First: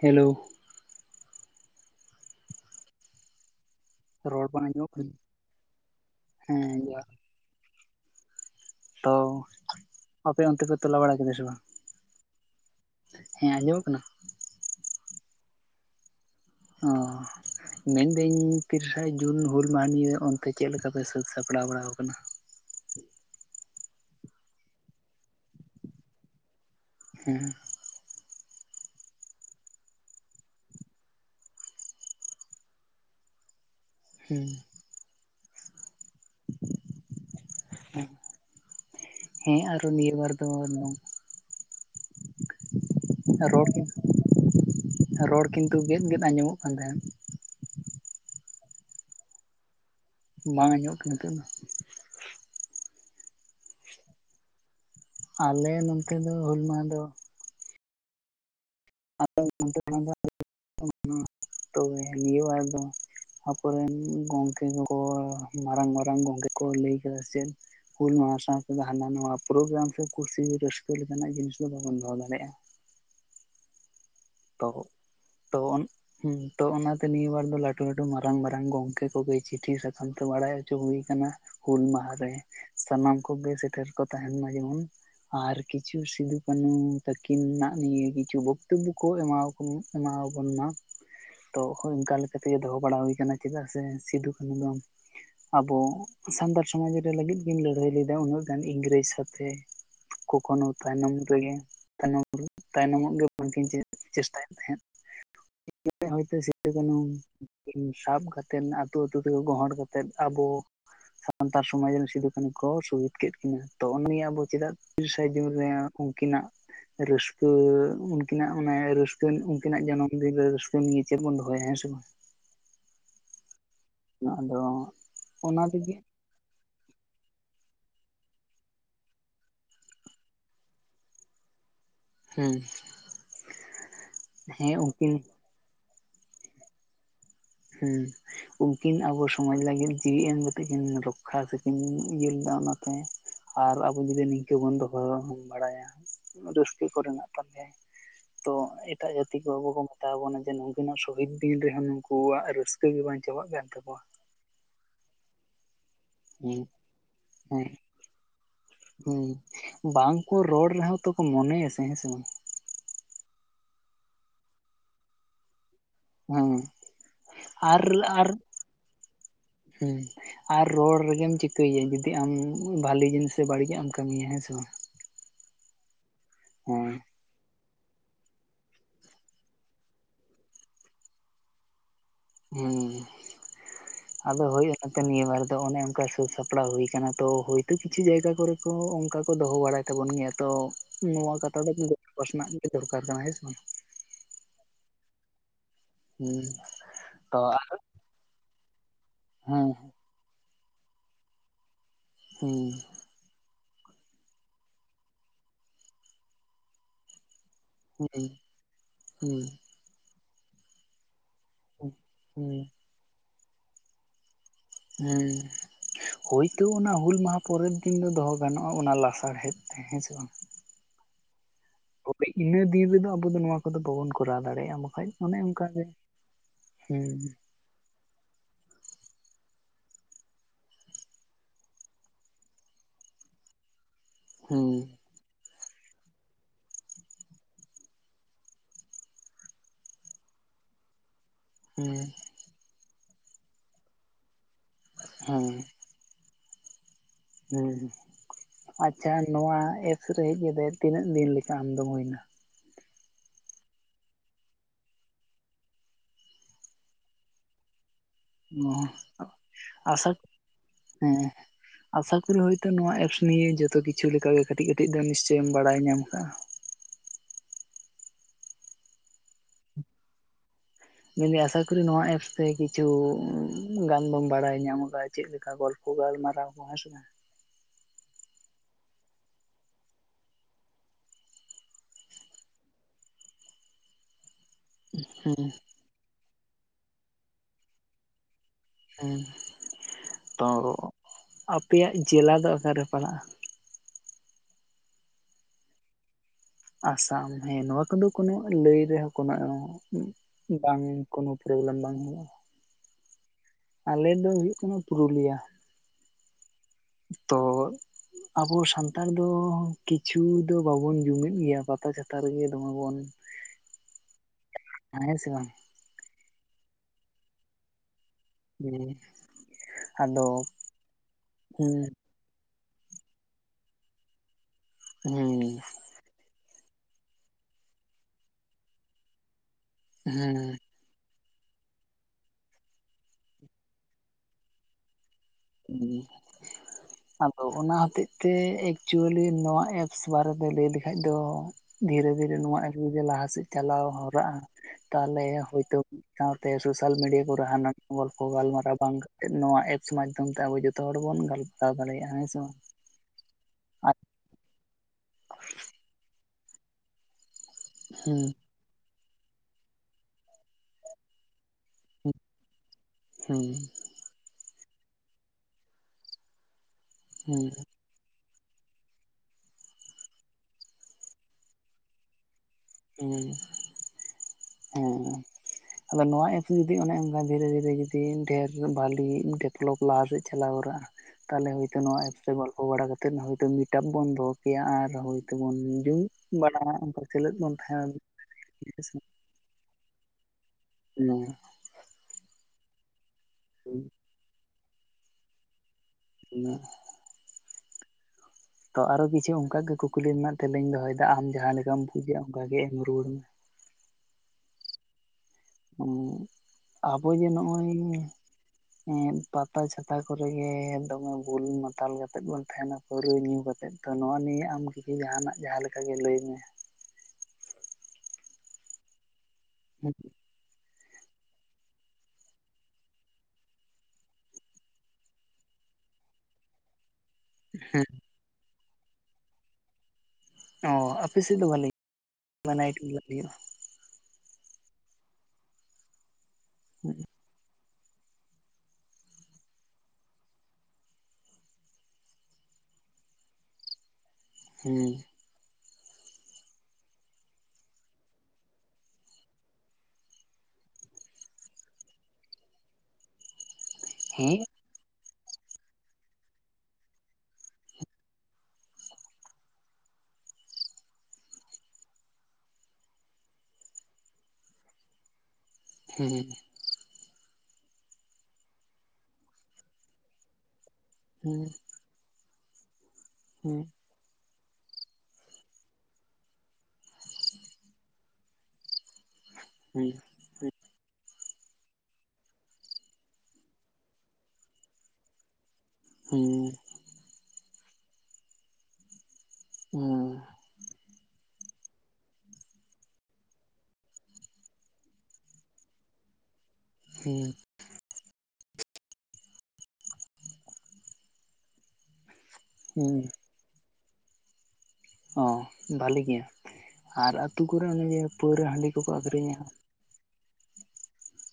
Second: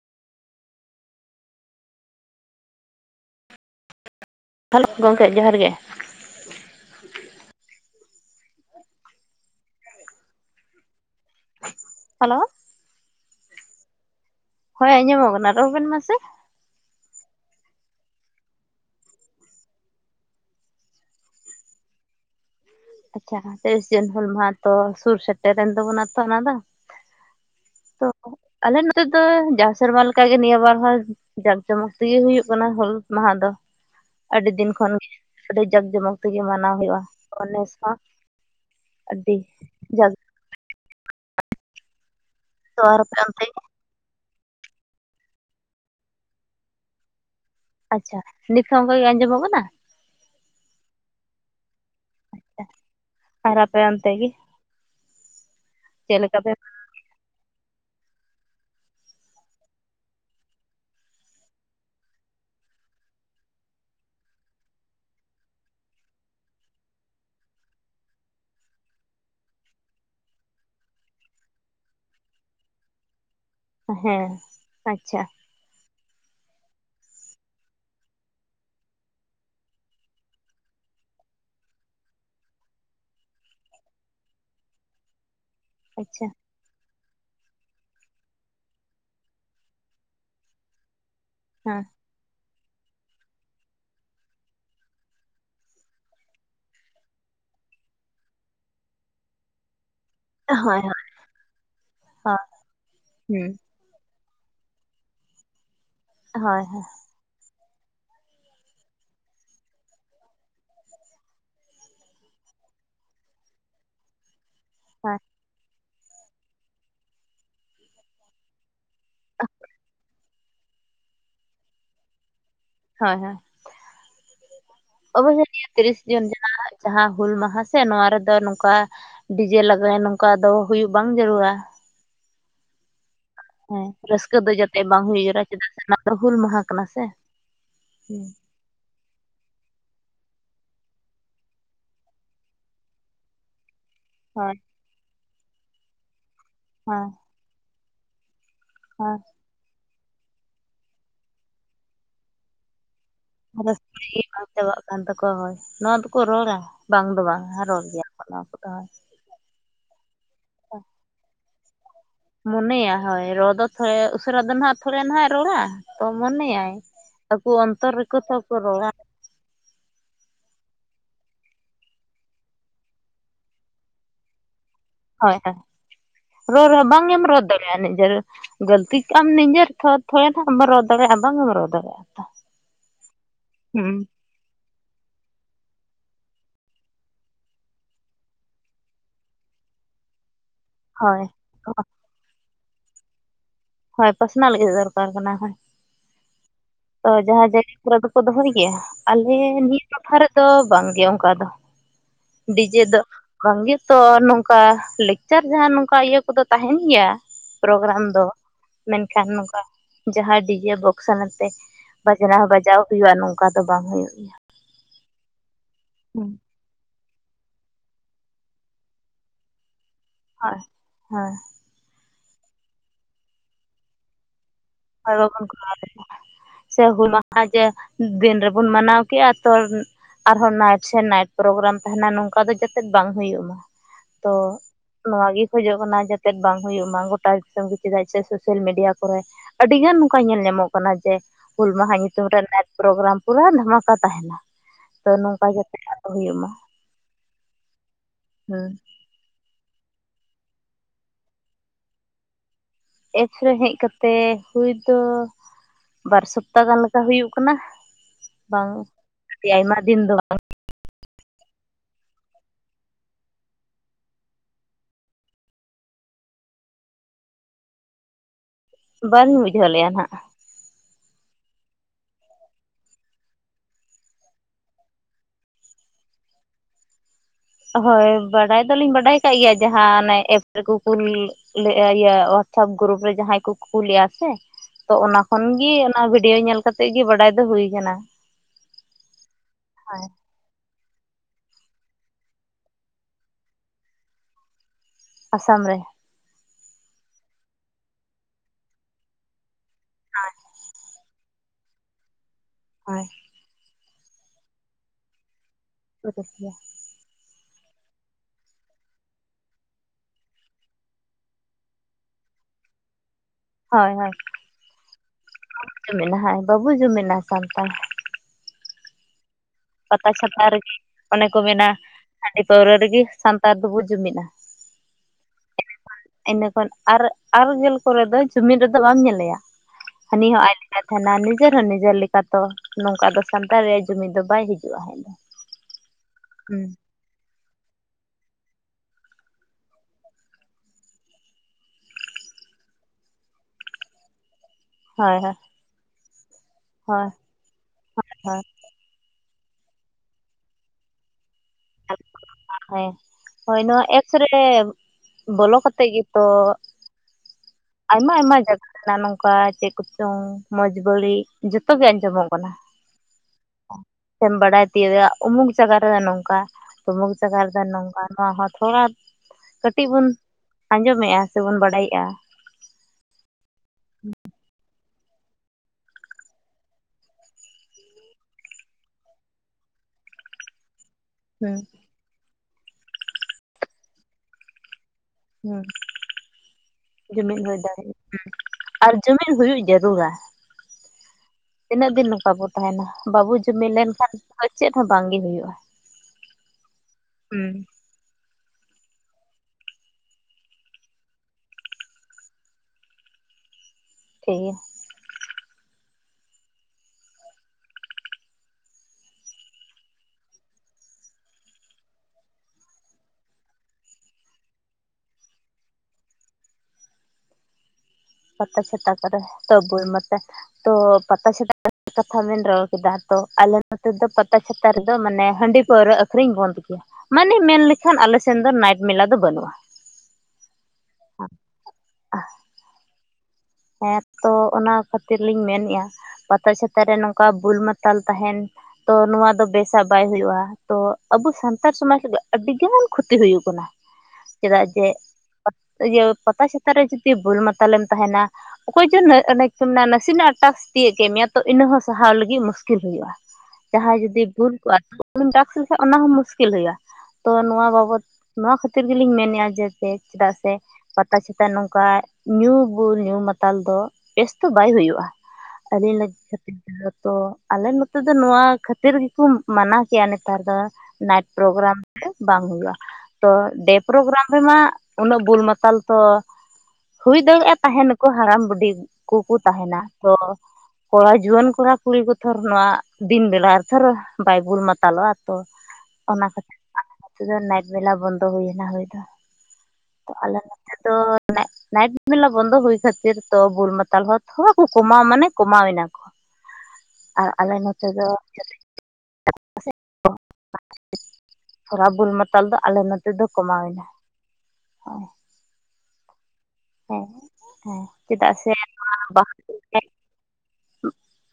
Hello ᱨᱚᱲ ᱵᱟᱝ hello ᱟᱡᱚᱜ ᱠᱟᱱᱟ ᱜᱚᱝᱠᱮ ᱡᱚᱦᱟᱨ ᱜᱮ ᱦᱮᱸ ᱡᱚᱦᱟᱨᱼᱼ ᱛᱚ ᱟᱯᱮ ᱚᱱᱛᱮ ᱯᱮ ᱛᱚᱞᱟ ᱵᱟᱲᱟ ᱠᱮᱫᱟ ᱥᱮ ᱵᱟᱝ ᱦᱮᱞᱳ ᱦᱮᱸ ᱟᱸᱡᱚᱢᱚᱜ ᱠᱟᱱᱟ ᱦᱳᱭ ᱟᱸᱡᱚᱢᱚᱜ ᱠᱟᱱᱟ ᱨᱚᱲᱵᱮᱱ ᱢᱟᱥᱮ? ᱦᱚᱸ ᱢᱮᱱᱫᱟᱹᱧ ᱛᱤᱨᱤᱥᱮ ᱡᱩᱱ ᱦᱩᱞ ᱢᱟᱦᱟ ᱱᱤᱭᱮ ᱚᱱᱛᱮ ᱪᱮᱫ ᱞᱮᱠᱟᱯᱮ ᱥᱟᱹᱛ ᱥᱟᱯᱲᱟᱣ ᱵᱟᱲᱟᱣ ᱟᱠᱟᱫᱟ? ᱟᱪᱪᱷᱟ ᱛᱮᱭᱤᱥ ᱡᱟᱱᱦᱩᱞ ᱢᱟᱦᱟ ᱛᱚ ᱥᱩᱨ ᱥᱮᱴᱮᱨᱮ ᱮᱱ ᱛᱟᱵᱚᱱᱟᱛᱚ ᱚᱱᱟ ᱫᱚ᱾ ᱦᱩᱸ ᱛᱚ ᱟᱞᱮ ᱱᱚᱛᱮ ᱫᱚ ᱡᱟᱣ ᱥᱮᱨᱢᱟ ᱞᱮᱠᱟᱜᱮ ᱱᱤᱭᱟᱹ ᱵᱟᱨ ᱦᱚᱸ᱾ ᱡᱟᱠ ᱡᱚᱢᱚᱠ ᱛᱮᱜᱮ ᱦᱩᱭᱩᱜ ᱠᱟᱱᱟ ᱦᱞᱩ ᱢᱟᱦᱟ ᱫᱚ᱾ ᱦᱮᱸ ᱟᱹᱰᱤ ᱫᱤᱱ ᱠᱷᱚᱱ ᱟᱹᱰᱤ ᱡᱟᱠ ᱡᱚᱢᱚᱠ ᱛᱮᱜᱮ ᱢᱟᱱᱟᱣ ᱦᱩᱭᱩᱜᱼᱟ ᱱᱮᱥ ᱦᱚᱸ, ᱟᱹᱰᱤ ᱡᱟᱜᱽᱼᱼ ᱛᱚ ᱛᱚ ᱟᱨ ᱟᱯᱮ ᱚᱱᱛᱮ [inaudible] ᱜᱮ ᱨᱚᱲ ᱨᱚᱲ ᱠᱤᱱᱛᱩ ᱜᱮᱫᱼ ᱜᱮᱫ ᱟᱸᱡᱚᱢᱚᱜ ᱠᱟᱱ ᱛᱟᱦᱮᱸᱫ? ᱟᱪᱪᱷᱟ ᱱᱤᱛ ᱦᱚᱸ ᱚᱱᱠᱟ ᱜᱮ ᱟᱸᱡᱚᱢᱚᱜ ᱠᱟᱱᱟ? ᱵᱟᱝ ᱟᱸᱡᱚᱢᱚᱜ ᱠᱟᱱᱟ ᱱᱤᱛᱚᱜ ᱫᱚ᱾ ᱟᱪᱪᱷᱟ ᱟᱨ ᱟᱯᱮ ᱚᱱᱛᱮ ᱜᱮᱼᱼ ᱟᱞᱮ ᱱᱚᱱᱚᱛᱮ ᱫᱚ ᱦᱩᱞ ᱢᱟᱦᱟ ᱫᱚᱼᱼ ᱛᱚᱵᱮ [unintelligible] ᱱᱤᱭᱟᱹ ᱵᱟᱨ ᱫᱚ᱾ ᱟᱠᱚᱨᱮᱱ ᱜᱚᱝᱠᱮ ᱠᱚ ᱢᱟᱨᱟᱝ ᱢᱟᱨᱟᱝ ᱜᱚᱢᱠᱮ ᱠᱚ ᱞᱟᱹᱭ ᱠᱟᱫᱟ ᱥᱮ? ᱦᱩᱞ ᱢᱟᱦᱟ ᱥᱟᱶᱛᱮᱫᱚ ᱦᱟᱱᱟ ᱱᱟᱣᱟ ᱯᱨᱳᱜᱨᱟᱢ ᱥᱮ ᱠᱩᱥᱤ ᱨᱟᱹᱥᱠᱟᱹ ᱞᱮᱠᱟᱱᱟᱜ ᱡᱤᱱᱤᱥ ᱫᱚ ᱵᱟᱵᱚᱱ ᱫᱚᱦᱚ ᱫᱟᱲᱮᱭᱟᱜᱼᱟ᱾ ᱦᱮᱸ ᱛᱚ ᱟᱪᱪᱷᱟ ᱛᱚ ᱦᱮᱸ ᱛᱚ ᱚᱱᱟᱛᱮ ᱱᱤᱭᱟᱹ ᱵᱟᱨ ᱫᱚ ᱞᱟᱹᱴᱩ ᱞᱟᱹᱴᱩ ᱢᱟᱨᱟᱝ ᱢᱟᱨᱟᱝ ᱜᱚᱝᱠᱮ ᱠᱚᱜᱮ ᱪᱤᱴᱷᱤ ᱥᱟᱠᱟᱢ ᱛᱮ ᱵᱟᱲᱟᱭ ᱦᱚᱪᱚ ᱦᱩᱭ ᱟᱠᱟᱱᱟ᱾ ᱦᱩᱞ ᱢᱟᱦᱟᱸᱨᱮ ᱥᱟᱱᱟᱢ ᱠᱚᱜᱮ ᱥᱮᱴᱮᱨ ᱠᱚ ᱛᱟᱦᱮᱱ ᱢᱟ ᱡᱮᱢᱚᱱ᱾ ᱟᱨ ᱠᱤᱪᱷᱩ ᱟᱪᱪᱷᱟ ᱥᱤᱫᱩ ᱠᱟᱹᱱᱩ ᱛᱟᱹᱠᱤᱱᱟᱜ ᱱᱤᱭᱮ ᱠᱤᱪᱷᱩ ᱵᱚᱠᱛᱚᱵᱵᱚ᱾ ᱠᱚ ᱮᱢᱟ ᱮᱢᱟᱵᱚᱱ ᱢᱟ ᱛᱚ ᱦᱮᱸ ᱚᱱᱠᱟ ᱞᱮᱠᱟ᱾ ᱠᱟᱛᱮᱜ ᱜᱮ ᱫᱚᱦᱚ ᱵᱟᱲᱟ ᱦᱩᱭ ᱠᱟᱱᱟ ᱪᱮᱫᱟᱜ ᱥᱮ ᱥᱤᱫᱩ ᱠᱟᱹᱱᱩ ᱫᱚ, ᱟᱵᱚ ᱥᱟᱱᱛᱟᱲ ᱥᱚᱢᱟᱡᱽ ᱨᱮ ᱞᱟᱹᱜᱤᱫ ᱜᱤᱱ ᱞᱟᱹᱲᱦᱟᱹᱭ ᱞᱮᱫᱟ ᱩᱱᱟᱹᱜ ᱜᱟᱱ ᱤᱝᱨᱮᱡᱽ ᱥᱟᱛᱷᱮ᱾ ᱠᱚᱠᱷᱱᱳ ᱦᱳᱭ ᱦᱳᱭ ᱛᱟᱭᱱᱚᱢ ᱨᱮᱜᱮ ᱛᱟᱭᱱᱚᱢ ᱦᱳᱭ ᱛᱟᱭᱱᱚᱢᱚᱜ ᱜᱮ ᱦᱩᱸ ᱵᱟᱝᱠᱤᱱ᱾ ᱪᱮᱥᱴᱟᱭᱮᱫ ᱛᱟᱦᱮᱸᱫ ᱦᱚᱭᱛᱳ ᱦᱳᱭ ᱥᱤᱫᱩ ᱦᱳᱭ ᱠᱟᱹᱱᱩ, ᱥᱟᱵ ᱠᱟᱛᱮᱱ ᱟᱹᱛᱩᱳ ᱟᱹᱛᱩᱳ ᱛᱮᱠᱚ ᱜᱚᱦᱚᱲ ᱠᱟᱛᱮᱫ ᱟᱵᱚ, ᱥᱟᱱᱛᱟᱲ ᱥᱚᱢᱟᱡᱽ ᱨᱮᱱ ᱥᱤᱫᱩ ᱠᱟᱹᱱᱩ ᱠᱚ ᱥᱩᱦᱤᱫ ᱠᱮᱫ ᱠᱤᱱᱟᱹ ᱛᱚ ᱱᱤᱭᱟᱹ ᱟᱵᱚ, ᱪᱮᱫᱟᱜ ᱛᱤᱨᱤᱥᱮ ᱡᱩᱱ ᱨᱮ ᱩᱱᱠᱤᱱᱟᱜ ᱨᱟᱹᱥᱠᱟᱹ ᱩᱱᱠᱤᱱᱟᱜ, ᱢᱟᱱᱮ ᱨᱟᱹᱥᱠᱟᱹ ᱩᱱᱠᱤᱱᱟᱜ ᱡᱟᱱᱟᱚᱢ ᱫᱤᱱ ᱨᱮ ᱨᱟᱹᱥᱠᱟᱹ ᱱᱤᱭᱮ ᱪᱮᱫ ᱵᱚᱱ ᱫᱚᱦᱚᱭᱟ ᱦᱮᱸ ᱥᱮ ᱵᱟᱝ᱾ ᱦᱳᱭ ᱦᱳᱭ ᱟᱫᱚ ᱚᱵᱚ ᱵᱚᱱ ᱚᱱᱟ ᱠᱮᱭᱟ ᱛᱮᱜᱮ ᱛᱤᱨᱤᱥᱮ ᱡᱩᱱ ᱡᱟᱸᱦᱟ, ᱡᱟᱦᱟᱸ ᱦᱩᱞ ᱢᱟᱦᱟᱸ ᱥᱮ ᱱᱚᱣᱟ ᱨᱮᱫᱚ ᱱᱚᱝᱠᱟ ᱰᱤᱡᱮ ᱞᱟᱜᱲᱮ ᱱᱚᱝᱠᱟ ᱫᱚ ᱦᱩᱭᱩᱜ ᱵᱟᱝ ᱡᱟᱨᱩᱲᱟ᱾ ᱦᱮᱸ, ᱦᱮᱸ ᱨᱟᱹᱥᱠᱟᱹ ᱫᱚ ᱦᱮᱸ ᱡᱟᱛᱮ ᱵᱟᱝ ᱩᱱᱠᱤᱱ ᱦᱩᱭᱩᱜ ᱡᱟᱨᱩᱲᱟ ᱪᱮᱫᱟᱜ ᱥᱮ ᱚᱱᱟ ᱫᱚ ᱦᱩᱞ ᱢᱟᱦᱟᱸ ᱠᱟᱱᱟ ᱥᱮ᱾ ᱦᱮᱸ᱾ ᱦᱩᱸ ᱩᱱᱠᱤᱱ ᱟᱵᱚ ᱥᱚᱢᱟᱡᱽ ᱞᱟᱹᱜᱤᱫ ᱡᱤᱣᱤ ᱮᱢ ᱠᱟᱛᱮ ᱠᱤᱱ ᱨᱚᱠᱷᱟ ᱥᱮᱠᱤᱱ ᱤᱭᱟᱹ ᱞᱮᱫᱟ ᱚᱱᱟᱛᱮ, ᱟᱨ ᱟᱵᱩ ᱡᱩᱫᱤ ᱱᱤᱝᱠᱟᱹ ᱦᱳᱭ ᱵᱚᱱ ᱫᱚᱦᱚ ᱵᱟᱲᱟᱭᱟ ᱨᱟᱹᱥᱠᱟᱹ ᱦᱮᱸ ᱠᱚᱨᱮᱱᱟᱜ᱾ ᱛᱟᱞᱮ ᱛᱚ ᱮᱴᱟᱜ ᱦᱮᱸ ᱡᱟᱹᱛᱤ ᱠᱚ ᱟᱵᱚ ᱠᱚ ᱢᱮᱛᱟᱣ ᱵᱚᱱᱟ ᱡᱮ ᱱᱩᱠᱤᱱᱟᱜ ᱥᱚᱦᱤᱫ ᱫᱤᱱ ᱨᱮᱦᱚᱸ, ᱠᱩᱣᱟᱜ ᱨᱟᱹᱥᱠᱟᱹ᱾ ᱨᱟᱹᱥᱠᱟᱹ ᱜᱮ ᱵᱟᱝ ᱪᱟᱵᱟᱜ, ᱠᱟᱱ ᱛᱟᱠᱚᱣᱟ ᱨᱟᱹᱥᱠᱟᱹ ᱜᱮ ᱵᱟᱝ ᱪᱟᱵᱟᱜ ᱠᱟᱱ ᱛᱟᱠᱚᱣᱟ ᱦᱳᱭ ᱱᱚᱣᱟ ᱫᱚ, ᱠᱚ ᱨᱚᱲᱟ ᱦᱮᱸ ᱵᱟᱝ ᱫᱚ ᱵᱟᱝᱟ ᱦᱮᱸ ᱨᱚᱲ ᱜᱮᱭᱟ ᱠᱚ ᱱᱚᱣᱟ ᱠᱚᱫᱚ᱾ ᱦᱮᱸ ᱵᱟᱝᱠᱚ ᱨᱚᱲ ᱨᱮᱦᱚᱸ ᱛᱚᱠᱚ ᱢᱚᱱᱮᱭᱟ ᱥᱮ ᱦᱮᱸ ᱥᱮ ᱵᱟᱝ᱾ ᱢᱚᱱᱮᱭᱟ ᱦᱳᱭ ᱨᱚᱲ ᱫᱚ ᱛᱷᱚᱲᱮ ᱩᱥᱟᱹᱨᱟ ᱫᱚ ᱱᱟᱦᱟᱜ ᱛᱷᱚᱲᱮ ᱱᱟᱦᱟᱜ ᱨᱚᱲᱟ, ᱛᱚ ᱦᱮᱸ ᱢᱚᱱᱮᱭᱟᱭ ᱟᱠᱩ ᱟᱨ ᱚᱱᱛᱚᱨ ᱨᱮᱠᱚ ᱟᱨ ᱛᱷᱚ ᱠᱚ ᱨᱚᱲᱟ᱾ ᱦᱮᱸ, ᱟᱨ ᱨᱚᱲ ᱨᱮᱜᱮᱢ ᱪᱤᱠᱟᱹᱭᱮᱭᱟ ᱡᱩᱫᱤ ᱟᱢ ᱵᱟᱹᱞᱤ ᱡᱤᱱᱤᱥ ᱥᱮ ᱵᱟᱹᱲᱤᱡᱟᱜ ᱮᱢ ᱠᱟᱹᱢᱤᱭᱟ ᱦᱮᱸ ᱥᱮ ᱵᱟᱝ᱾ ᱦᱳᱭ ᱦᱳᱭ ᱦᱮᱸ ᱨᱚᱲ ᱵᱟᱝ ᱮᱢ ᱨᱚᱲ ᱫᱟᱲᱮᱭᱟᱜ, ᱟ ᱱᱤᱡᱮᱨ ᱜᱟᱹᱞᱛᱤ ᱠᱟᱜ ᱟᱢ ᱱᱤᱡᱮᱨ ᱛᱚ ᱛᱷᱚᱲᱟ ᱦᱚᱸ ᱱᱟᱜ ᱮᱢ ᱨᱚᱲ ᱫᱟᱲᱮᱭᱟᱜᱼᱟ ᱵᱟᱝᱮᱢ ᱨᱚᱲ ᱫᱟᱲᱮᱭᱟᱜᱼᱟ᱾ ᱛᱚ ᱦᱮᱸ, ᱦᱩᱸ ᱟᱫᱚ ᱦᱳᱭ ᱦᱩᱭ ᱟᱠᱟᱱᱛᱮ ᱱᱤᱭᱟᱹ ᱵᱟᱨ ᱫᱚ ᱚᱱᱮ ᱚᱱᱠᱟ ᱥᱟᱹᱛ ᱥᱟᱯᱲᱟᱣ ᱦᱩᱭ ᱠᱟᱱᱟ ᱛᱚ ᱦᱳᱭᱛᱳ ᱠᱤᱪᱷᱩ ᱡᱟᱭᱜᱟ ᱠᱚᱨᱮ, ᱠᱚ ᱚᱱᱠᱟ ᱠᱚ ᱫᱚᱦᱚ ᱵᱟᱲᱟᱭ ᱛᱟᱵᱚᱱ ᱜᱮᱭᱟ ᱛᱚ᱾ ᱦᱳᱭ ᱱᱚᱣᱟ ᱠᱟᱛᱷᱟ ᱫᱚ ᱯᱟᱥᱱᱟᱜ ᱜᱮ ᱫᱚᱨᱠᱟᱨ ᱠᱟᱱᱟ ᱦᱮᱸ ᱥᱮ ᱵᱟᱝ᱾ ᱦᱳᱭ ᱯᱟᱥᱱᱟᱜ ᱞᱟᱹᱜᱤᱫ ᱫᱚᱨᱠᱟᱨ ᱠᱟᱱᱟ ᱦᱳᱭ᱾ ᱦᱮᱸ᱾ ᱛᱚ ᱡᱟᱦᱟᱸ ᱡᱟᱭᱜᱟ ᱠᱚᱨᱮ ᱫᱚᱠᱚ ᱫᱚᱦᱚᱭ ᱜᱮᱭᱟ ᱟᱞᱮ ᱦᱮᱸ ᱱᱤᱭᱟᱸ, ᱛᱷᱟ ᱨᱮᱫᱚ ᱵᱟᱝ ᱜᱮ ᱚᱱᱠᱟ ᱫᱚ ᱦᱩᱸ ᱰᱤᱡᱮ ᱫᱚ᱾ ᱜᱚᱝᱜᱮ ᱛᱚ ᱱᱚᱝᱠᱟ ᱞᱮᱠᱪᱟᱨ ᱡᱟᱦᱟᱸ ᱱᱚᱝᱠᱟ ᱤᱭᱟᱹ ᱠᱚᱫᱚ ᱛᱟᱦᱮᱱ ᱜᱮᱭᱟ᱾ ᱯᱨᱳᱜᱨᱟᱢ ᱦᱩᱸ ᱫᱚ ᱢᱮᱱᱠᱷᱟᱱ ᱦᱩᱸ ᱱᱚᱝᱠᱟ ᱡᱟᱦᱟᱸᱭ ᱰᱤᱡᱮ ᱵᱚᱠᱥ ᱟᱱᱮᱛᱮ᱾ ᱵᱟᱡᱱᱟ ᱦᱚᱸ ᱦᱩᱸ ᱵᱟᱡᱟᱣ ᱦᱩᱭᱩᱜᱼᱟ ᱱᱚᱝᱠᱟ ᱫᱚ ᱵᱟᱝ ᱦᱩᱭᱩᱜ ᱜᱮᱭᱟ᱾ ᱦᱮᱸ ᱦᱩᱸ ᱦᱳᱭ, ᱛᱳ ᱚᱱᱟ ᱦᱩᱞ ᱢᱟᱦᱟᱸ ᱯᱚᱨᱮᱨ ᱫᱤᱱ ᱫᱚ ᱫᱚᱦᱚ ᱜᱟᱱᱚᱜᱼᱟ᱾ ᱚᱱᱟ ᱞᱟᱥᱟᱲᱦᱮᱫ ᱛᱮ ᱦᱮᱸᱥᱮ ᱵᱟᱝ᱾ ᱦᱚᱭ ᱦᱮᱸ᱾ ᱦᱳᱭ ᱤᱱᱟᱹ ᱫᱤᱱ ᱨᱮᱫᱚ ᱟᱵᱚ ᱫᱚ ᱱᱚᱣᱟ ᱠᱚᱫᱚ ᱵᱟᱵᱚᱱ ᱠᱚᱨᱟᱣ ᱫᱟᱲᱮᱭᱟᱜᱼᱟ᱾ ᱵᱟᱠᱷᱟᱡ ᱦᱚᱲ ᱚᱱᱮ ᱵᱟᱵᱚᱱ ᱠᱚᱨᱟᱣ ᱚᱱᱠᱟᱜᱮ ᱞᱮᱼᱟ ᱥᱮ ᱦᱩᱞ ᱦᱩᱸ ᱢᱟᱦᱟᱸ ᱡᱮ, ᱫᱤᱱ ᱨᱮᱵᱚᱱ ᱢᱟᱱᱟᱣ ᱠᱮᱜᱼᱟ ᱛᱚ᱾ ᱟᱨᱦᱚᱸ ᱱᱟᱭᱤᱴ ᱥᱮ ᱱᱟᱭᱤᱴ ᱯᱨᱳᱜᱨᱟᱢ ᱛᱟᱦᱮᱱᱟ ᱱᱚᱝᱠᱟ ᱫᱚ ᱡᱟᱛᱮ ᱵᱟᱝ ᱦᱩᱭᱩᱜ ᱢᱟ ᱛᱚ, ᱦᱩᱸ ᱱᱚᱣᱟᱜᱮ ᱠᱷᱚᱡᱚᱜ ᱠᱟᱱᱟ ᱡᱟᱛᱮ ᱵᱟᱝ ᱦᱩᱭᱩᱜ ᱢᱟ ᱜᱚᱴᱟ ᱫᱤᱥᱚᱢ ᱜᱮ ᱪᱮᱫᱟᱜ ᱥᱮ ᱥᱳᱥᱟᱞ ᱢᱤᱰᱤᱭᱟ ᱠᱚᱨᱮ᱾ ᱟᱹᱰᱤ ᱜᱟᱱ ᱱᱚᱝᱠᱟ ᱧᱮᱞ ᱧᱟᱢᱚᱜ ᱠᱟᱱᱟ ᱡᱮ ᱦᱩᱞ ᱢᱟᱦᱟ ᱦᱩᱸ ᱸᱧᱩᱛᱩᱢ ᱨᱮ ᱱᱟᱴ ᱯᱨᱳᱜᱨᱟᱢ ᱯᱩᱨᱟᱹ ᱫᱷᱟᱢᱟᱠᱟ ᱛᱟᱦᱮᱱᱟ ᱾ ᱛᱚ ᱦᱩᱸ ᱱᱚᱝᱠᱟ ᱡᱟᱛᱮ ᱟᱞᱚ ᱦᱩᱭᱩᱜ ᱢᱟ ᱦᱮᱸ ᱦᱩᱸ ᱱᱚᱣᱟ ᱮᱯᱥ ᱨᱮ ᱦᱮᱡ ᱠᱟᱛᱮᱫ ᱛᱤᱱᱟᱹᱜ ᱫᱤᱱ ᱞᱮᱠᱟ ᱟᱢ ᱫᱚᱢ ᱦᱩᱭ ᱱᱟ᱾ ᱮᱯᱥ ᱨᱮ ᱦᱮᱡ ᱠᱟᱛᱮᱜ ᱦᱩᱭ ᱫᱚ ᱵᱟᱨ ᱥᱚᱯᱛᱟ ᱜᱟᱱ ᱞᱮᱠᱟ ᱦᱩᱭᱩᱜ ᱠᱟᱱᱟ ᱾ᱵᱟᱝ ᱟᱹᱰᱤ ᱟᱭᱢᱟ ᱫᱤᱱ ᱟᱥᱟ ᱫᱚ ᱵᱟᱝ ᱦᱮᱸ ᱟᱥᱟ ᱠᱚ ᱨᱮ ᱦᱚᱭᱛᱚ ᱱᱚᱣᱟ ᱮᱯᱥ ᱱᱤ ᱭᱮ ᱡᱷᱚᱛᱚ ᱠᱤᱪᱷᱩ ᱞᱮᱠᱟ ᱜᱮ ᱠᱟᱹᱴᱤᱡ ᱠᱟᱹᱴᱤᱡ ᱫᱚ ᱱᱤᱥ ᱪᱚᱭᱮᱢ ᱵᱟᱲᱟᱭ ᱧᱟᱢ ᱟᱠᱟᱜᱼᱟ᱾ ᱵᱟᱹᱞ ᱵᱩᱡᱷᱟᱹᱣ ᱞᱮᱜ ᱦᱟᱜ ᱢᱮᱱ ᱫᱟᱹᱧ ᱟᱥᱟ ᱠᱚᱨᱤ ᱱᱚᱣᱟ ᱮᱯᱥ ᱛᱮ ᱠᱤᱪᱷᱩ ᱜᱟᱱ ᱵᱚᱱ ᱵᱟᱲᱟᱭ ᱧᱟᱢ ᱟᱠᱟᱫᱟ ᱪᱮᱫ ᱞᱮᱠᱟ ᱜᱚᱞ ᱯᱚ ᱯᱷᱩ ᱜᱟᱞ ᱢᱟᱨᱟᱣ ᱠᱚ [unintelligible] ᱦᱳᱭ ᱵᱟᱰᱟᱭ ᱫᱚ ᱞᱤᱧ ᱵᱟᱰᱟᱭ ᱟᱠᱟᱜ ᱜᱮ ᱭᱟ ᱡᱟᱦᱟᱸ ᱚᱱᱮ ᱮᱯ ᱨᱮ ᱜᱮ ᱠᱩᱞ ᱟᱹᱭᱤᱭᱟᱹ ᱳᱣᱟᱴᱥᱮᱯ ᱜᱨᱩᱯ ᱨᱮ ᱡᱟᱦᱟᱸᱭ ᱠᱚ ᱠᱩᱞᱼᱟ ᱥᱮ ᱛᱚ ᱚᱱᱟ ᱠᱷᱚᱱ ᱦᱩᱸ ᱜᱤ ᱚᱱᱟ ᱵᱷᱤ ᱰᱭᱳ ᱧᱮᱞ ᱠᱟᱛᱮᱜ ᱜᱮ ᱵᱟᱰᱟᱭ ᱫᱚ ᱦᱩᱭ ᱠᱟᱱᱟ᱾ ᱦᱮᱸ ᱦᱳᱭ ᱛᱚ ᱟᱯᱮ ᱭᱟᱜ ᱡᱮᱞᱟ ᱫᱚ ᱚᱠᱟ ᱨᱮ ᱯᱟᱲᱟᱜᱼᱟ᱾ ᱟᱥᱟᱢ ᱨᱮ ᱟᱥᱟᱢ ᱦᱮᱸ ᱱᱚᱣᱟ ᱠᱚ ᱫᱚ ᱠᱚ ᱱᱚ ᱞᱟᱹᱭ ᱨᱮ ᱦᱚᱸ ᱠᱚ ᱱᱚ ᱵᱟᱝ ᱠᱳᱱᱳ ᱯᱚᱨᱳᱵᱽ ᱞᱮᱢ ᱵᱟᱝ ᱦᱳᱭᱳᱜᱼᱟ᱾ ᱦᱳᱭ ᱟᱞᱮ ᱫᱚ ᱦᱩᱭᱩᱜ ᱠᱟᱱᱟ ᱯᱩᱨᱩ ᱞᱤᱭᱟ᱾ ᱠᱚᱫᱮᱥᱭᱟ ᱛᱚ ᱟᱵᱚ ᱥᱟᱱᱛᱟᱲ ᱫᱚ ᱠᱤᱪᱷᱩ ᱫᱚ ᱵᱟ ᱵᱚᱱ ᱡᱩᱢᱤᱫ ᱜᱮᱭᱟ ᱾ᱯᱟᱛᱟ ᱪᱷᱟᱛᱟ ᱨᱮ ᱜᱮ ᱫᱚ ᱢᱮ ᱵᱚᱱ [inaudible] ᱦᱳᱭ ᱦᱳᱭ ᱦᱮᱸ ᱥᱮ ᱵᱟᱝ ᱡᱮᱫ ᱱᱟ ᱦᱚᱭ ᱵᱟᱹᱵᱩ ᱡᱩᱢᱮᱫ ᱱᱟ ᱥᱟᱱᱛᱟᱲ ᱦᱮᱸ ᱯᱟᱛᱟ ᱪᱷᱟ ᱟᱫᱚ ᱛᱟ ᱨᱮ ᱜᱮ ᱚᱱᱮ ᱠᱚ ᱢᱮ ᱱᱟ ᱦᱩᱸ ᱦᱟᱹᱰᱤ ᱯᱟᱹᱣᱨᱟᱹ ᱨᱮ ᱜᱮ ᱥᱟᱱ ᱛᱟᱲ ᱫᱚ ᱵᱚ ᱡᱩᱢᱤᱫᱼᱟ᱾ ᱦᱩᱸ ᱤᱱᱟᱹ ᱠᱷᱚᱱ ᱟᱨ ᱟᱨ ᱜᱮᱞ ᱠᱚᱨᱮ ᱫᱚ ᱡᱩᱢᱤᱫ ᱨᱮ ᱫᱚ ᱵᱟᱢ ᱧᱮᱞᱮ ᱭᱟ ᱦᱟᱹᱱᱤ ᱦᱩᱸ ᱦᱚᱸ ᱟᱡ ᱛᱟᱦᱮ ᱱᱟ ᱱᱤᱡᱮᱨ ᱦᱚᱸ ᱱᱤᱡᱮᱨ ᱞᱮᱠᱟ ᱛᱮ ᱱᱚᱝ ᱠᱟ ᱫᱚ ᱥᱟᱱᱛᱟᱲ ᱨᱮᱭᱟᱜ ᱡᱩᱢᱤᱫ ᱫᱚ ᱵᱟᱭ ᱦᱤᱡᱩᱜᱼᱟ ᱦᱚᱜ ᱫᱚ ᱦᱩᱸ ᱦᱩᱸ ᱛᱚ ᱚᱱᱟ ᱦᱚᱛᱮᱡ ᱛᱮ ᱮᱠᱪᱩᱣᱩᱞᱤ ᱱᱚᱣᱟ ᱮᱯᱥ ᱵᱟᱨᱮ ᱛᱮ ᱞᱟᱹᱭ ᱞᱮ ᱠᱷᱟᱡ ᱫᱚ ᱫᱷᱤ ᱨᱮ ᱫᱷᱤ ᱨᱮ ᱱᱚᱣᱟ ᱮᱯᱥ ᱡᱩᱫᱤ ᱞᱟᱦᱟ ᱥᱮᱫ ᱪᱟᱞᱟᱣ ᱦᱚᱨᱟᱜᱼᱟ ᱛᱟᱞᱮ ᱦᱳᱭ ᱛᱚ ᱥᱟᱶ ᱛᱮ ᱥᱳᱥᱟᱞ ᱦᱳᱭ ᱢᱤᱰᱤᱭᱟ ᱠᱚ ᱨᱮ ᱦᱟᱱᱟ ᱜᱚᱞᱯᱚ ᱦᱳᱭ ᱜᱟᱞ ᱢᱟᱨᱟᱣ ᱵᱟᱝ ᱱᱚᱣᱟ ᱮᱯᱥ ᱢᱟᱫᱽ ᱫᱷᱚᱢ ᱛᱮ ᱟᱵᱚ ᱡᱷᱚᱛᱚ ᱦᱚᱲ ᱵᱚᱱ ᱜᱟᱞ ᱢᱟᱨᱟᱣ ᱫᱟᱲᱮ ᱭᱟᱜᱼᱟ ᱦᱮᱸ ᱥᱮ ᱵᱟᱝ ᱦᱮᱸ ᱦᱳᱭ ᱱᱚᱣᱟ ᱟᱨ ᱮᱯᱥ ᱨᱮ ᱵᱚ ᱞᱚ ᱠᱟᱛᱮ ᱜᱮ ᱛᱚ ᱟᱭᱢᱟ ᱦᱩᱸ ᱟᱭᱢᱟ ᱡᱟᱭ ᱜᱟ ᱢᱮᱱᱟᱜᱼᱟ ᱱᱚᱝ ᱠᱟ ᱪᱮᱫ ᱠᱚ ᱪᱚᱝ ᱢᱚᱡᱽ ᱵᱟᱹᱲᱤᱡ ᱡᱷᱚᱛᱚ ᱜᱮ ᱟᱸᱡᱚ ᱢᱚᱜ ᱠᱟᱱᱟ ᱦᱮᱸ ᱥᱮᱢ ᱵᱟᱰᱟᱭ ᱛᱤᱭᱳᱜ-ᱟ ᱩᱢᱩᱠ ᱡᱟᱭ ᱜᱟ ᱨᱮ ᱫᱚ ᱱᱚᱝ ᱠᱟ ᱩᱢᱩᱠ ᱡᱟᱭᱜᱟ ᱨᱮ ᱦᱩᱸ ᱫᱚ ᱱᱚᱝᱠᱟ ᱱᱚᱣᱟ ᱦᱚᱸ ᱛᱷᱚᱲᱟ ᱠᱟᱹᱴᱤᱡ ᱵᱚᱱ ᱟᱸᱡᱚ ᱢᱮᱫᱼᱟ ᱥᱮ ᱵᱚᱱ ᱵᱟᱰᱟᱭ ᱮᱜᱼᱟ ᱩᱸ ᱦᱩᱸ ᱦᱮᱸ ᱟᱫᱚ ᱱᱚᱣᱟ ᱮᱯᱥ ᱡᱩᱫᱤ ᱚᱱᱮ ᱚᱱᱠᱟ ᱮᱱ ᱠᱷᱟᱱ ᱫᱷᱤ ᱨᱮ ᱫᱷᱤ ᱨᱮ ᱡᱩᱫᱤ ᱰᱷᱮᱨ ᱵᱷᱟᱞᱤ ᱰᱮᱵᱷᱽ ᱞᱚᱯ ᱞᱟᱦᱟ ᱥᱮᱫ ᱪᱟᱞᱟᱣ ᱦᱚ ᱨᱟᱜᱼᱟ ᱛᱟᱦᱞᱮ ᱦᱩᱸ ᱦᱳᱭ ᱛᱚ ᱱᱚᱣᱟ ᱮᱯᱥ ᱨᱮ ᱜᱚᱞ ᱯᱚ ᱵᱟᱲᱟ ᱠᱟᱛᱮᱫ ᱢᱤᱴᱟᱯ ᱵᱚᱱ ᱫᱚ ᱦᱚ ᱠᱮᱭᱟ ᱟᱨ ᱛᱮ ᱵᱚᱱ ᱦᱩᱸ ᱡᱩᱢᱤᱫ ᱵᱟᱲᱟᱜᱼᱟ ᱚᱱᱠᱟ ᱥᱮᱞᱮᱫ ᱵᱚᱱ ᱛᱟᱦᱮᱱᱟ ᱤᱱ ᱦᱩᱭᱩᱜ ᱡᱟᱹᱨᱩᱲᱟ ᱱᱚᱣᱟ ᱛᱤᱱᱟᱹᱜ ᱫᱤᱱ ᱱᱚᱝ ᱠᱟ ᱵᱚᱱ ᱛᱟᱦᱮ ᱱᱟ ᱵᱟᱵᱚ ᱡᱩᱢᱤᱫ ᱞᱮᱱ ᱠᱷᱟᱱ ᱪᱮᱫ ᱦᱚᱸ ᱵᱟᱝ ᱜᱮ ᱦᱩᱭᱩᱜᱼᱟ ᱦᱩᱸ ᱦᱩᱸ ᱛᱚ ᱟᱨᱚ ᱠᱤᱪᱷᱩ ᱚᱱᱠᱟ ᱜᱮ ᱠᱩᱠᱞᱤ ᱨᱮᱱᱟᱜ ᱛᱮᱞᱟᱹᱧ ᱫᱚᱦᱚ ᱭᱮᱫᱟ ᱟᱢ ᱡᱟᱦᱟᱸ ᱞᱮᱠᱟᱢ ᱵᱩᱡᱮᱫᱼᱟ ᱚᱱᱠᱟ ᱜᱮ ᱮᱢ ᱨᱩᱭᱟᱹᱲ ᱢᱮ᱾ ᱴᱷᱤᱠ ᱜᱮᱭᱟ᱾ ᱟᱵᱚ ᱡᱮ ᱱᱚᱜᱼᱚᱭ ᱮᱸᱫ ᱯᱟᱛᱟ ᱪᱷᱟᱛᱟ ᱠᱚᱨᱮ ᱜᱮ ᱫᱚᱢᱮ ᱵᱩᱞ ᱢᱟᱛᱟᱞ ᱠᱟᱛᱮᱜ ᱵᱚᱱ ᱛᱟᱦᱮᱱᱟ ᱯᱟᱹᱣᱨᱟᱹ ᱧᱩ ᱠᱟᱛᱮᱫ ᱛᱚ ᱱᱚᱣᱟ ᱱᱤᱭᱟᱹ ᱜᱮ ᱟᱢ ᱠᱤᱪᱷᱩ ᱡᱟᱦᱟᱱᱟᱜ ᱡᱟᱦᱟᱸ ᱞᱮᱠᱟ ᱜᱮ ᱞᱟᱹᱭ ᱢᱮ᱾ ᱯᱟᱛᱟ ᱪᱷᱟᱛᱟ ᱠᱚᱨᱮ ᱛᱚ ᱵᱩᱞ ᱢᱟᱛᱟᱞ ᱠᱟᱛᱮ ᱛᱚ ᱯᱟᱛᱟ ᱪᱷᱟᱛᱟ ᱠᱟᱛᱷᱟ ᱵᱤᱱ ᱨᱚᱲ ᱠᱮᱫᱟ ᱛᱚ ᱟᱞᱮ ᱱᱚᱛᱮ ᱫᱚ ᱯᱟᱛᱟ ᱪᱷᱟᱛᱟ ᱨᱮ ᱫᱚ ᱢᱟᱱᱮ ᱦᱟᱺᱰᱤ ᱯᱟᱹᱣᱨᱟᱹ ᱟᱹᱠᱷᱨᱤᱧ ᱵᱚᱱᱫ ᱜᱮᱭᱟ᱾ ᱢᱟᱱᱮ ᱢᱮᱱ ᱞᱮᱠᱷᱟᱱ ᱟᱞᱮ ᱥᱮᱱ ᱫᱚ ᱱᱟᱭᱤᱴ ᱢᱮᱞᱟ ᱫᱚ ᱵᱟᱹᱱᱩᱜᱼᱟ᱾ ᱚᱻ ᱟᱯᱮ ᱥᱮᱫ ᱫᱚ ᱵᱷᱟᱹᱞᱤ [inaudible] ᱦᱩᱭᱩᱜᱼᱟ ᱦᱮᱸ ᱛᱚ ᱚᱱᱟ ᱠᱷᱟᱹᱛᱤᱨ ᱞᱤᱧ ᱢᱮᱱᱮᱫᱼᱟ, ᱯᱟᱛᱟ ᱪᱷᱟᱛᱟ ᱨᱮ ᱦᱩᱸ ᱱᱚᱝᱠᱟ ᱵᱩᱞ ᱢᱟᱛᱟᱞ ᱛᱟᱦᱮᱱ ᱛᱚ ᱱᱚᱣᱟ ᱫᱚ ᱵᱮᱥᱟᱜ ᱵᱟᱭ ᱦᱩᱭᱩᱜᱼᱟ ᱛᱚ ᱟᱵᱚ ᱥᱟᱱᱛᱟᱲ ᱥᱚᱢᱟᱡᱽ ᱨᱮᱫᱚ ᱟᱹᱰᱤ ᱜᱟᱱ ᱠᱷᱚᱛᱤ ᱦᱩᱭᱩᱜ ᱠᱟᱱᱟ᱾ [inaudible] ᱪᱮᱫᱟᱜ ᱡᱮ ᱤᱭᱟᱹ ᱯᱟᱛᱟ ᱪᱷᱟᱛᱟ ᱨᱮ ᱡᱩᱫᱤ ᱵᱩᱞ ᱢᱟᱛᱟᱞᱮᱢ ᱛᱟᱦᱮᱱᱟ ᱚᱠᱚᱭ ᱪᱚ ᱱᱟᱥᱮᱱᱟᱜ ᱴᱟᱡ ᱛᱤᱭᱳᱜ ᱠᱮᱫ ᱢᱮᱭᱟ ᱛᱚ ᱤᱱᱟᱹ ᱦᱚᱸ ᱥᱟᱦᱟᱣ ᱞᱟᱹᱜᱤᱫ ᱢᱩᱥᱠᱤᱞ ᱦᱩᱭᱩᱜᱼᱟ᱾ ᱡᱟᱦᱟᱸᱭ ᱡᱩᱫᱤ ᱦᱮᱸ ᱵᱩᱞ ᱠᱚᱜᱼᱟ ᱰᱟᱠᱥ ᱞᱮᱠᱷᱟᱱ ᱚᱱᱟ ᱦᱚᱸ ᱢᱩᱥᱠᱤᱞ ᱦᱩᱭᱩᱜᱼᱟ᱾ ᱛᱚ ᱱᱚᱣᱟ ᱵᱟᱵᱚᱛ ᱱᱚᱣᱟ ᱠᱷᱟᱹᱛᱤᱨ ᱜᱮ ᱞᱤᱧ ᱢᱮᱱᱮᱫᱼᱟ ᱡᱮ ᱪᱮᱫᱟᱜ ᱥᱮ ᱯᱟᱛᱟ ᱪᱷᱟᱛᱟ ᱱᱚᱝᱠᱟ ᱧᱩ ᱵᱩᱞ ᱧᱩ ᱢᱟᱛᱟᱞ ᱫᱚ ᱵᱮᱥ ᱫᱚ ᱵᱟᱭ ᱦᱩᱭᱩᱜᱼᱟ ᱟᱹᱞᱤᱧ ᱦᱩᱸ ᱞᱟᱹᱜᱤᱫ ᱠᱷᱟᱹᱛ ᱡᱚᱛᱚ ᱟᱞᱮ ᱱᱚᱛᱮ ᱫᱚ ᱱᱚᱣᱟ ᱠᱷᱟᱹᱛᱤᱨ ᱜᱮᱠᱚ ᱢᱟᱱᱟ ᱠᱮᱜᱼᱟ ᱱᱮᱛᱟᱨ ᱫᱚ, ᱱᱟᱭᱤᱴ ᱯᱨᱳᱜᱨᱟᱢ ᱫᱚ ᱵᱟᱝ ᱦᱩᱭᱩᱜᱼᱟ ᱛᱚ ᱦᱩᱸ ᱦᱩᱸ ᱰᱮ ᱯᱨᱳᱜᱨᱟᱢ ᱨᱮᱢᱟ ᱩᱱᱟᱹᱜ ᱵᱩᱞ ᱢᱟᱛᱟᱞ ᱛᱚ ᱦᱩᱭ ᱫᱟᱲᱮᱭᱟᱜᱼᱟ ᱛᱟᱦᱮᱱ ᱦᱟᱲᱟᱢ ᱵᱩᱰᱷᱤ ᱠᱚᱠᱚ ᱛᱟᱦᱮᱱᱟ ᱦᱩᱸ ᱛᱚ ᱠᱚᱲᱟ ᱡᱩᱣᱟᱹᱱ ᱠᱚᱲᱟ ᱠᱩᱲᱤ ᱠᱚ ᱛᱷᱚᱨ ᱱᱚᱣᱟ ᱫᱤᱱ ᱵᱮᱲᱟ ᱛᱷᱚᱨ ᱵᱟᱭ ᱵᱩᱞ ᱢᱟᱛᱟᱞᱚᱜᱼᱟ ᱛᱚ [inaudible] ᱚᱱᱟ ᱠᱷᱟᱹᱛᱤᱨ ᱟᱞᱮ ᱱᱚᱛᱮ ᱫᱚ ᱱᱟᱭᱤᱴ ᱢᱮᱞᱟ ᱵᱚᱱᱫᱚ ᱦᱩᱭ ᱮᱱᱟ ᱦᱚᱭ ᱫᱚ ᱦᱩᱸ ᱟᱞᱮ ᱱᱚᱛᱮ ᱫᱚ ᱱᱟᱭᱤᱴ ᱢᱮᱞᱟ ᱵᱚᱱᱫᱚ ᱦᱩᱭ ᱠᱷᱟᱹᱛᱤᱨ ᱛᱚ ᱵᱩᱞ ᱢᱟᱛᱟᱞ ᱦᱚᱲ ᱛᱷᱚᱲᱟ ᱠᱚ ᱠᱚᱢᱟᱣ ᱢᱟᱱᱮ ᱠᱚᱢᱟᱣᱮᱱᱟ ᱠᱚ᱾ ᱦᱩᱸ ᱟᱨ ᱟᱞᱮ ᱱᱚᱛᱮ ᱫᱚ, [unintelligible] ᱛᱷᱚᱨᱟ ᱵᱩᱞ ᱢᱟᱛᱟᱞ ᱫᱚ ᱟᱞᱮ ᱦᱩᱸ ᱱᱚᱛᱮ ᱫᱚ, ᱠᱚᱢᱟᱣ ᱮᱱᱟ ᱚ ᱵᱷᱟᱹᱞᱤ ᱜᱮᱭᱟ ᱦᱮᱸ ᱟᱨ ᱟᱹᱛᱩ ᱠᱚᱨᱮ ᱦᱮᱸ ᱚᱱᱮ ᱡᱮ ᱪᱮᱫᱟᱜ ᱯᱟᱹᱣᱨᱟᱹ ᱥᱮ ᱦᱟ. ᱰᱤ ᱠᱚᱠᱚ ᱟᱠᱷᱨᱤᱧᱟ? [inaudible]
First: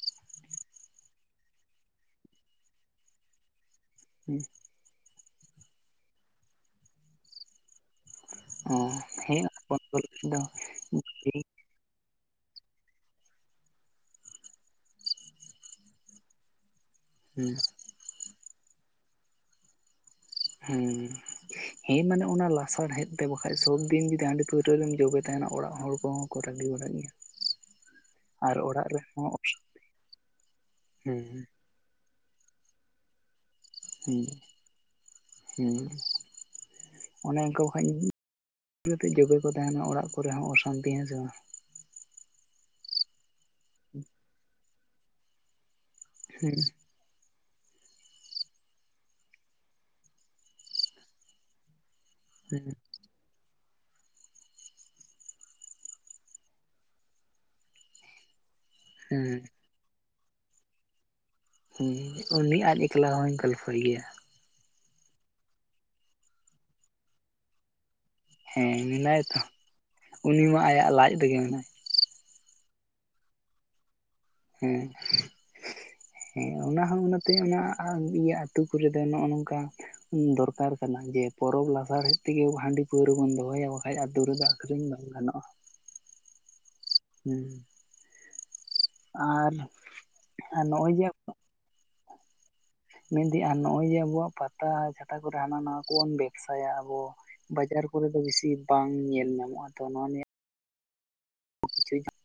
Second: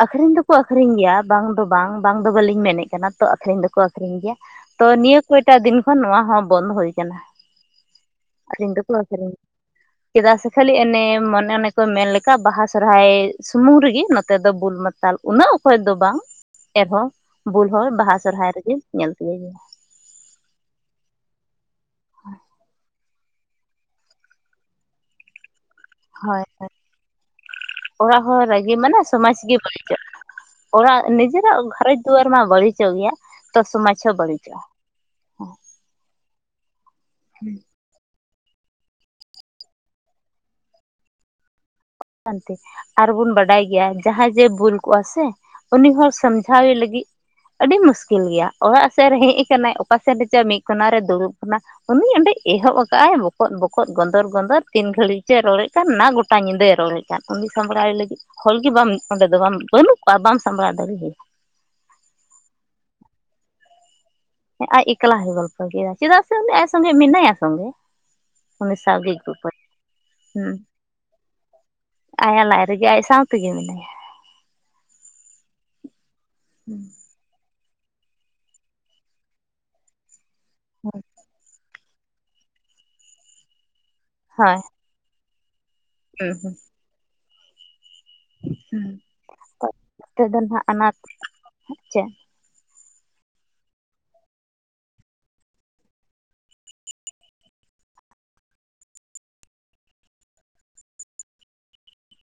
ᱟᱠᱠᱷᱨᱤᱧ ᱫᱚᱠᱚ ᱟᱠᱷᱨᱤᱧ ᱜᱮᱭᱟ ᱵᱟᱝ ᱫᱚ ᱵᱟᱝ ᱵᱟᱝ ᱫᱚ ᱵᱟᱹᱞᱤᱧ ᱢᱮᱱ ᱮᱫ ᱠᱟᱱᱟ ᱛᱚ ᱟᱠᱷᱨᱤᱧ ᱫᱚᱠᱚᱼᱼ ᱟᱠᱠᱷᱨᱤᱧ ᱜᱮᱭᱟ, ᱛᱚ ᱱᱤᱭᱟᱹ ᱠᱚ ᱮᱴᱟᱜ ᱫᱤᱱ ᱠᱷᱚᱱ ᱱᱚᱣᱟ ᱦᱚᱸ ᱵᱚᱱᱫ ᱦᱩᱭ ᱟᱠᱟᱱᱟ ᱾ ᱟᱠᱷᱨᱤᱧ ᱚ ᱫᱚᱠᱚ ᱟᱠᱷᱨᱤᱧ ᱦᱮᱸ ᱵᱚᱱᱫᱚ ᱞᱟᱹᱜᱤᱫ ᱪᱮᱫᱟᱜ ᱫᱚ ᱥᱮ ᱠᱷᱟᱹᱞᱤ ᱦᱩᱸ ᱮᱱᱮᱢ ᱢᱚᱱᱮᱼᱼ ᱠᱚ ᱢᱮᱱ ᱞᱮᱠᱟ ᱵᱟᱦᱟ ᱥᱚᱨᱦᱟᱭ ᱥᱩᱢᱩᱝ ᱨᱮᱜᱮ ᱱᱚᱛᱮ ᱫᱚ ᱵᱩᱞ ᱢᱟᱛᱟᱞ ᱩᱱᱟᱹᱜ ᱚᱠᱚᱡ ᱫᱚ ᱵᱟᱝᱼᱼ ᱮᱱᱦᱚᱸ ᱵᱩᱞ ᱦᱚᱲ ᱵᱟᱦᱟ ᱥᱚᱨᱦᱟᱭ ᱨᱮᱜᱮ ᱧᱮᱞ ᱛᱤᱭᱟᱹᱜᱟ᱾ ᱦᱩ ᱦᱮᱸ ᱢᱟᱱᱮ ᱚᱱᱟ ᱞᱟᱥᱟᱲᱦᱮᱫ ᱛᱮ ᱵᱟᱠᱷᱟᱡ ᱥᱚᱵ ᱫᱤᱱ ᱡᱩᱫᱤ ᱦᱟᱹᱰᱤ ᱯᱟᱹᱣᱨᱟᱹ ᱨᱮᱢ ᱡᱚᱵᱮ ᱛᱟᱦᱮᱱᱟ ᱚᱲᱟᱜ ᱦᱚᱲ ᱠᱚᱦᱚᱸ ᱠᱚ ᱦᱳᱭ ᱨᱟᱹᱜᱤ ᱵᱟᱲᱟᱜ ᱜᱮᱭᱟ᱾ ᱚᱲᱟᱜ ᱦᱚᱲ ᱟᱨ ᱨᱟᱹᱜᱤ ᱚᱲᱟᱜ ᱢᱟᱱᱮ ᱨᱮᱦᱚᱸ ᱥᱚᱢᱟᱡᱽ ᱜᱮ ᱵᱟᱹᱲᱤᱡᱚᱜ ᱚᱲᱟᱜ ᱦᱩᱸ ᱱᱤᱡᱮᱨᱼᱟᱜ ᱜᱷᱟᱨᱚᱸᱡᱽ ᱫᱩᱣᱟᱨ ᱢᱟ ᱵᱟᱹᱲᱤ ᱡᱚᱜ ᱜᱮᱭᱟ ᱛᱚ ᱥᱚᱢᱟᱡ ᱦᱚ ᱵᱟᱹᱲᱤᱡᱚᱜᱼᱟ ᱾ ᱦᱩ ᱚᱱᱮ ᱤᱱᱠᱟᱹ [unintelligible] [unintelligible] ᱡᱚᱵᱮ ᱠᱚ ᱛᱟᱦᱮᱱᱟ ᱚᱲᱟᱜ ᱠᱚᱨᱮ ᱦᱚᱸ ᱚᱥᱟᱱᱛᱤ ᱦᱮᱸᱥᱮ ᱵᱟᱝ? [unintelligible] ᱟᱨ ᱵᱚᱱ ᱵᱟᱰᱟᱭ ᱜᱮᱭᱟ ᱡᱟᱦᱟᱸᱭ ᱡᱮ ᱵᱷᱩᱞ ᱠᱚᱜᱼᱟ ᱥᱮ ᱩᱱᱤ ᱦᱚᱲᱼᱼ ᱦᱩᱸ ᱥᱚᱢᱡᱷᱟᱣᱮ ᱞᱟᱹᱜᱤᱫ᱾ ᱟᱹᱰᱤ ᱢᱩᱥᱠᱤᱞ ᱜᱮᱭᱟ ᱚᱲᱟᱜ ᱥᱮᱫ ᱨᱮ ᱦᱮᱡ ᱟᱠᱟᱱᱟᱭ ᱚᱠᱟᱥᱮᱫ ᱨᱮᱪᱚ ᱢᱤᱫ ᱠᱚᱱᱟᱨᱮ ᱫᱩᱲᱩᱵ ᱟᱠᱟᱱᱟᱭ᱾ [unintelligible] ᱦᱩᱸ ᱮᱦᱚᱵ ᱟᱠᱟᱫᱼ ᱟᱭ ᱵᱚᱠᱚᱫ ᱵᱚᱠᱚᱫ ᱜᱚᱸᱫᱚᱨ ᱜᱚᱸᱫᱚᱨ ᱛᱤᱱ ᱜᱷᱟᱹᱲᱤᱡ ᱪᱚᱭ ᱨᱚᱲᱮᱫ ᱠᱟᱱᱟ ᱚᱱᱟ ᱜᱚᱴᱟ ᱧᱤᱫᱟᱹ [unintelligible] ᱩᱱᱤ ᱥᱟᱢᱵᱲᱟᱭᱮ ᱞᱟᱹᱜᱤᱫ ᱦᱚᱲ ᱜᱮ ᱵᱟᱢ [inaudible] ᱚᱸᱰᱮ ᱫᱚ ᱦᱩᱸ ᱵᱟᱢ ᱵᱟᱹᱱᱩᱜ ᱠᱚᱣᱟ ᱵᱟᱢ ᱥᱟᱢᱵᱲᱟᱣ ᱫᱟᱲᱮ ᱣᱟᱭᱟ᱾ ᱦᱩᱸ ᱩᱱᱤ ᱟᱡ ᱮᱠᱞᱟ ᱦᱚᱧ ᱜᱚᱞᱯᱷᱚᱭ ᱜᱮᱭᱟ᱾ ᱦᱮ ᱟᱡ ᱮᱠᱞᱟ ᱦᱚᱸᱭ ᱜᱚᱞᱯᱷᱚᱭ ᱜᱮᱭᱟ ᱪᱮᱫᱟᱜ ᱥᱮ ᱩᱱᱤ ᱟᱡ ᱥᱚᱸᱜᱮ ᱢᱮᱱᱟᱭᱟ ᱥᱚᱸᱜᱮ ᱾ ᱦᱮᱸ ᱢᱮᱱᱟᱭᱟ ᱛᱚ ᱩᱱᱤ ᱦᱩᱸ ᱢᱟ ᱟᱭᱟᱜ ᱞᱟᱡ ᱨᱮᱜᱮ᱾ ᱟᱭᱟᱜ ᱞᱟᱡ ᱨᱮᱜᱮ ᱟᱡ ᱥᱟᱶ ᱛᱮᱜᱮ ᱢᱮᱱᱟᱭᱟ᱾ ᱦᱮ ᱦᱮ ᱚᱱᱟ ᱦᱚᱸ ᱛᱮ ᱚᱱᱟ ᱤᱭᱟᱹ ᱟᱹᱛᱩ ᱠᱚᱨᱮ ᱫᱚ ᱱᱚᱜᱼᱚ ᱱᱚᱝᱠᱟ ᱫᱚᱨᱠᱟᱨ ᱠᱟᱱᱟ ᱡᱮ ᱯᱚᱨᱚᱵᱽ ᱞᱟᱦᱟ ᱨᱮᱼᱼ ᱛᱮᱜᱮ ᱦᱟᱹᱰᱤ ᱯᱟᱹᱣᱨᱟᱹ ᱵᱚᱱ ᱫᱚᱦᱚᱼᱭᱟ ᱵᱟᱠᱟᱡ ᱟᱛᱩ ᱨᱮᱫᱚ ᱟᱹᱠᱷᱨᱤᱧ ᱵᱟᱝ ᱜᱟᱱᱚᱜᱼᱟ᱾ ᱦᱮ ᱦᱮ ᱦᱩ ᱦᱩᱸ ᱱᱤᱛᱚᱜ ᱫᱚ ᱟᱨ ᱱᱟᱦᱟᱜ ᱟᱱᱟᱴ ᱱᱚᱜᱼᱚᱭᱼᱼ ᱪᱮᱫ ᱢᱮᱱᱫᱟᱹᱧ ᱟᱨ ᱱᱚᱜ-ᱚᱭ ᱡᱮ ᱟᱵᱚᱣᱟᱜ ᱯᱟᱛᱟ ᱪᱷᱟᱛᱟ ᱠᱚᱨᱮ ᱦᱟᱱᱟ ᱱᱟᱣᱟ ᱠᱚᱵᱚᱱ ᱵᱮᱵ ᱥᱟᱭᱟ ᱟᱵᱚᱼᱼ ᱵᱟᱡᱟᱨ ᱠᱚᱨᱮ ᱫᱚ ᱵᱤᱥᱤ ᱵᱟᱝ ᱧᱮᱞ ᱧᱟᱢᱚᱜᱼᱟ ᱛᱚ ᱱᱚᱣᱟ, [unintelligible]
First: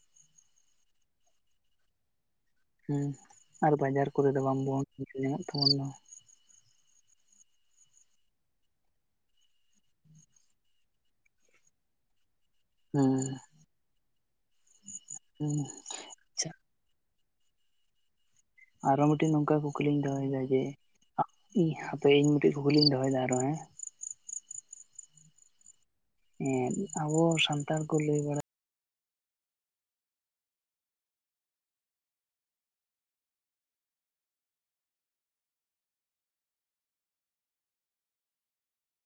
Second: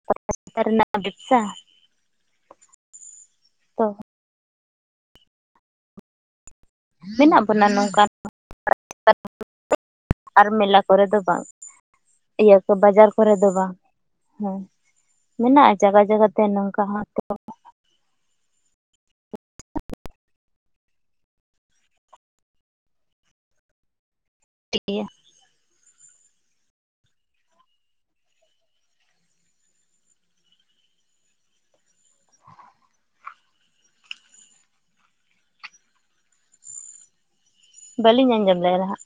[unintelligible] ᱦᱩ ᱟᱨ ᱛᱚ ᱵᱟᱡᱟᱨ ᱠᱚᱨᱮ ᱫᱚ ᱵᱟᱝᱵᱚᱱ ᱧᱚᱜ ᱛᱟᱵᱚᱱ ᱫᱚ [unintelligible] ᱢᱮᱱᱟᱜ ᱵᱚᱱᱟ ᱱᱚᱝᱠᱟᱱᱼᱼ [unintelligible] ᱟᱨ ᱢᱮᱞᱟ ᱠᱚᱨᱮ ᱫᱚ ᱵᱟᱝ [unintelligible] ᱵᱟᱡᱟᱨ ᱦᱮᱸ ᱠᱚᱨᱮ ᱫᱚ ᱵᱟᱝ ᱦᱩ ᱦᱮᱸ ᱢᱮᱱᱟᱜᱼᱟ᱾ ᱡᱟᱜᱟ ᱡᱟᱜᱟ ᱛᱮ ᱟᱪᱪᱷᱟ ᱱᱚᱝᱠᱟ ᱦᱚᱸ ᱛᱚ ᱟᱨᱚ ᱢᱤᱫᱴᱮᱝ ᱱᱚᱝᱠᱟᱱ ᱠᱩᱠᱞᱤᱧ ᱫᱚᱦᱚᱭ ᱫᱟ ᱡᱮ ᱦᱟᱯᱮ ᱤᱧ ᱢᱤᱫᱴᱮᱝ ᱠᱩᱠᱞᱤᱧ ᱫᱚᱦᱚᱭᱮᱫᱟ ᱟᱨᱚ ᱦᱮᱸ᱾ ᱴᱷᱤᱠ ᱜᱮᱭᱟ ᱾ ᱦᱮᱸ ᱟᱵᱚ ᱥᱟᱱᱛᱟᱲ ᱠᱚ ᱞᱟᱹᱭ ᱵᱟᱲᱟᱼᱼ ᱵᱟᱹᱞᱤᱧ ᱟᱸᱡᱚᱢ ᱞᱮᱫᱟ ᱦᱟᱜ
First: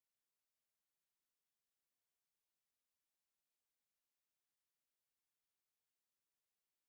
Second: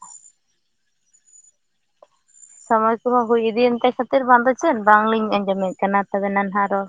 ᱥᱚᱢᱚᱭ ᱠᱚᱦᱚᱸ ᱦᱩᱭ ᱤᱫᱤ ᱮᱱᱛᱮ ᱠᱷᱟᱹᱛᱤᱨ ᱵᱟᱝᱫᱚ ᱪᱮᱫ ᱵᱟᱝᱞᱤᱧ ᱟᱸᱡᱚᱢᱮᱫ ᱠᱟᱱᱟ ᱛᱚᱵᱮ ᱱᱟᱱᱟᱦᱟ ᱨᱚᱲ?